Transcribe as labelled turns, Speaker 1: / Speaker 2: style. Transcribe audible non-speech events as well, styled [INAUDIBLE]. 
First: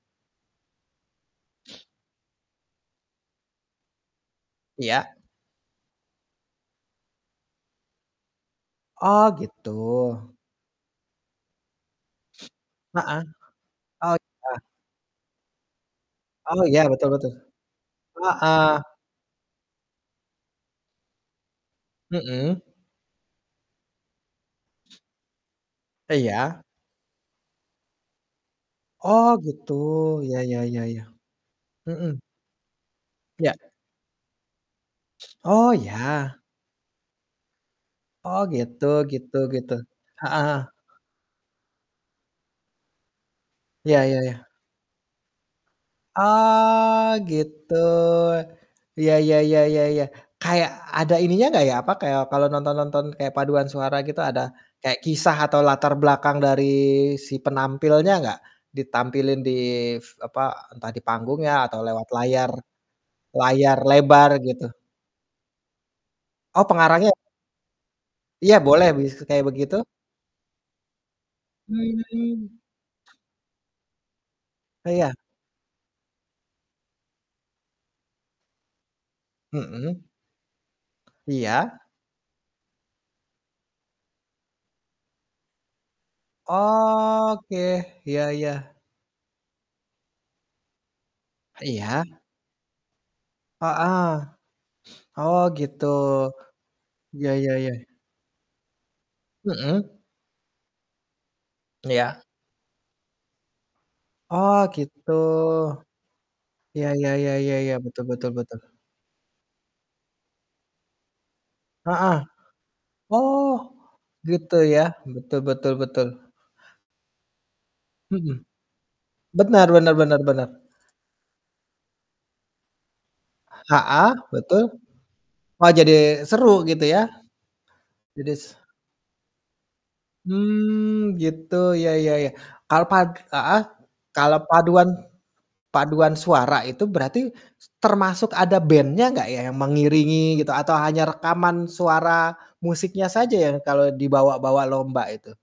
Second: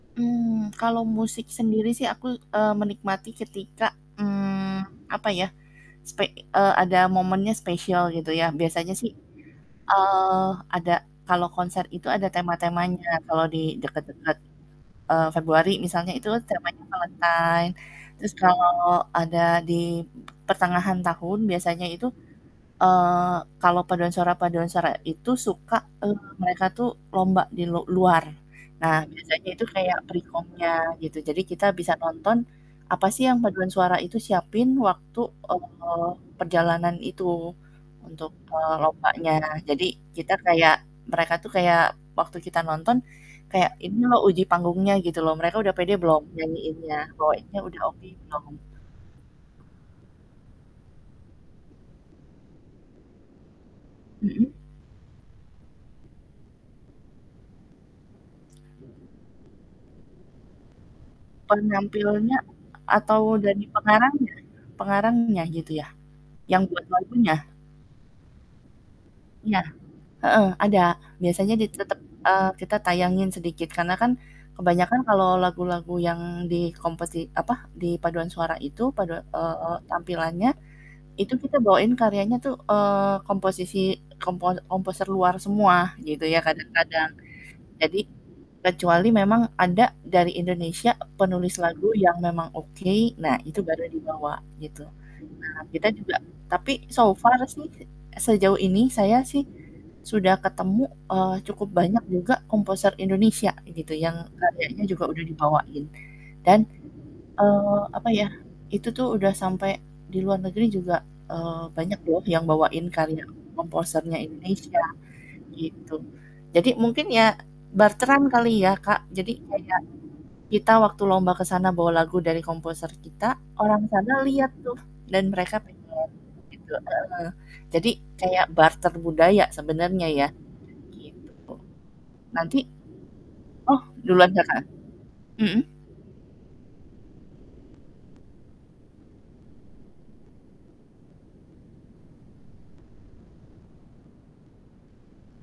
Speaker 1: Mmm, kalau musik
Speaker 2: [SNIFFS]
Speaker 1: sendiri sih aku, eee, menikmati ketika, mmm,
Speaker 2: Iya
Speaker 1: apa ya, spe eee, ada momennya spesial gitu ya, biasanya sih,
Speaker 2: Oh gitu.
Speaker 1: eee, ada kalau konser itu ada
Speaker 2: [SNIFFS]
Speaker 1: tema-temanya.
Speaker 2: Heeh,
Speaker 1: Kalau di
Speaker 2: oh
Speaker 1: deket-deket,
Speaker 2: iya?
Speaker 1: eee, Februari misalnya, itu
Speaker 2: Oh iya,
Speaker 1: temanya
Speaker 2: betul betul.
Speaker 1: Valentine, terus
Speaker 2: Heeh.
Speaker 1: kalau ada di pertengahan tahun biasanya itu,
Speaker 2: Mhm.
Speaker 1: eee, kalau paduan suara paduan suara,
Speaker 2: [SNIFFS]
Speaker 1: itu suka, eee,
Speaker 2: Iya.
Speaker 1: mereka tuh lomba di lu luar. Nah,
Speaker 2: Oh
Speaker 1: biasanya itu
Speaker 2: gitu,
Speaker 1: kayak
Speaker 2: ya ya
Speaker 1: perikomnya
Speaker 2: ya ya.
Speaker 1: gitu, jadi kita bisa
Speaker 2: Mhm.
Speaker 1: nonton, apa sih yang
Speaker 2: Ya.
Speaker 1: paduan suara itu siapin waktu,
Speaker 2: [SNIFFS] Oh
Speaker 1: eee,
Speaker 2: ya.
Speaker 1: perjalanan itu untuk,
Speaker 2: Oh
Speaker 1: eee,
Speaker 2: gitu
Speaker 1: lombanya.
Speaker 2: gitu gitu.
Speaker 1: Jadi
Speaker 2: Heeh
Speaker 1: kita
Speaker 2: heeh.
Speaker 1: kayak mereka tuh kayak, waktu kita nonton, kayak
Speaker 2: Iya
Speaker 1: ini
Speaker 2: ya
Speaker 1: loh uji
Speaker 2: ya.
Speaker 1: panggungnya gitu loh, mereka udah pede belum nyanyiinnya,
Speaker 2: Oh,
Speaker 1: bawainnya
Speaker 2: gitu.
Speaker 1: udah oke belum.
Speaker 2: Ya ya ya ya ya. Kayak, ada ininya nggak ya, apa, kayak kalau nonton nonton kayak paduan suara gitu ada
Speaker 1: Mhm.
Speaker 2: kayak kisah atau latar belakang dari si penampilnya nggak? Ditampilin di f apa, entah di panggungnya, atau lewat
Speaker 1: Penampilannya
Speaker 2: layar
Speaker 1: atau dari
Speaker 2: layar lebar
Speaker 1: pengarangnya
Speaker 2: gitu?
Speaker 1: pengarangnya gitu ya, yang
Speaker 2: Oh,
Speaker 1: buat
Speaker 2: pengarangnya?
Speaker 1: lagunya?
Speaker 2: Iya boleh, bis kayak
Speaker 1: Iya,
Speaker 2: begitu.
Speaker 1: heeh, ada biasanya di tetap,
Speaker 2: Mmm.
Speaker 1: eee, kita
Speaker 2: [SNIFFS]
Speaker 1: tayangin sedikit, karena kan
Speaker 2: Oh
Speaker 1: kebanyakan
Speaker 2: ya.
Speaker 1: kalau lagu-lagu yang di kompeti apa, di paduan suara itu padua eee,
Speaker 2: Mhm.
Speaker 1: tampilannya itu kita
Speaker 2: Iya.
Speaker 1: bawain karyanya tuh, eee, komposisi kompo komposer luar semua gitu ya, kadang-kadang
Speaker 2: Oke
Speaker 1: jadi
Speaker 2: iya iya.
Speaker 1: kecuali memang ada dari Indonesia penulis lagu
Speaker 2: Iya.
Speaker 1: yang memang oke, nah itu baru
Speaker 2: Heeh,
Speaker 1: dibawa gitu.
Speaker 2: [SNIFFS] oh
Speaker 1: Nah
Speaker 2: gitu.
Speaker 1: kita juga tapi so
Speaker 2: Iya
Speaker 1: far
Speaker 2: iya
Speaker 1: sih
Speaker 2: iya.
Speaker 1: sejauh ini saya sih
Speaker 2: Mhm.
Speaker 1: sudah ketemu, eee, cukup banyak
Speaker 2: Iya.
Speaker 1: juga komposer Indonesia gitu yang
Speaker 2: Oh
Speaker 1: karyanya juga
Speaker 2: gitu.
Speaker 1: udah dibawain, dan,
Speaker 2: Ya ya ya ya,
Speaker 1: eee,
Speaker 2: betul
Speaker 1: apa ya,
Speaker 2: betul betul.
Speaker 1: itu tuh udah sampai di luar negeri juga, eee, banyak
Speaker 2: Heeh,
Speaker 1: loh yang bawain karya
Speaker 2: Oh,
Speaker 1: komposernya
Speaker 2: gitu
Speaker 1: Indonesia
Speaker 2: ya, betul betul
Speaker 1: gitu,
Speaker 2: betul.
Speaker 1: jadi mungkin ya barteran
Speaker 2: Mhm.
Speaker 1: kali ya Kak, jadi
Speaker 2: Benar
Speaker 1: kayak
Speaker 2: benar benar benar.
Speaker 1: kita waktu lomba ke sana bawa lagu dari komposer kita, orang
Speaker 2: Heeh,
Speaker 1: sana liat
Speaker 2: betul.
Speaker 1: tuh dan mereka
Speaker 2: Wah jadi
Speaker 1: pengen
Speaker 2: seru
Speaker 1: begitu,
Speaker 2: gitu ya.
Speaker 1: heeh. Jadi
Speaker 2: Jadi s
Speaker 1: kayak barter budaya sebenarnya ya,
Speaker 2: Mmm, gitu,
Speaker 1: gitu.
Speaker 2: ya ya ya.
Speaker 1: Nanti
Speaker 2: Kal pad heeh,
Speaker 1: oh duluan
Speaker 2: kalau
Speaker 1: Kakak.
Speaker 2: paduan
Speaker 1: Mhm?
Speaker 2: paduan suara itu, berarti, s termasuk ada band-nya enggak ya, yang mengiringi gitu, atau hanya rekaman suara musiknya saja ya, kalau dibawa-bawa lomba itu?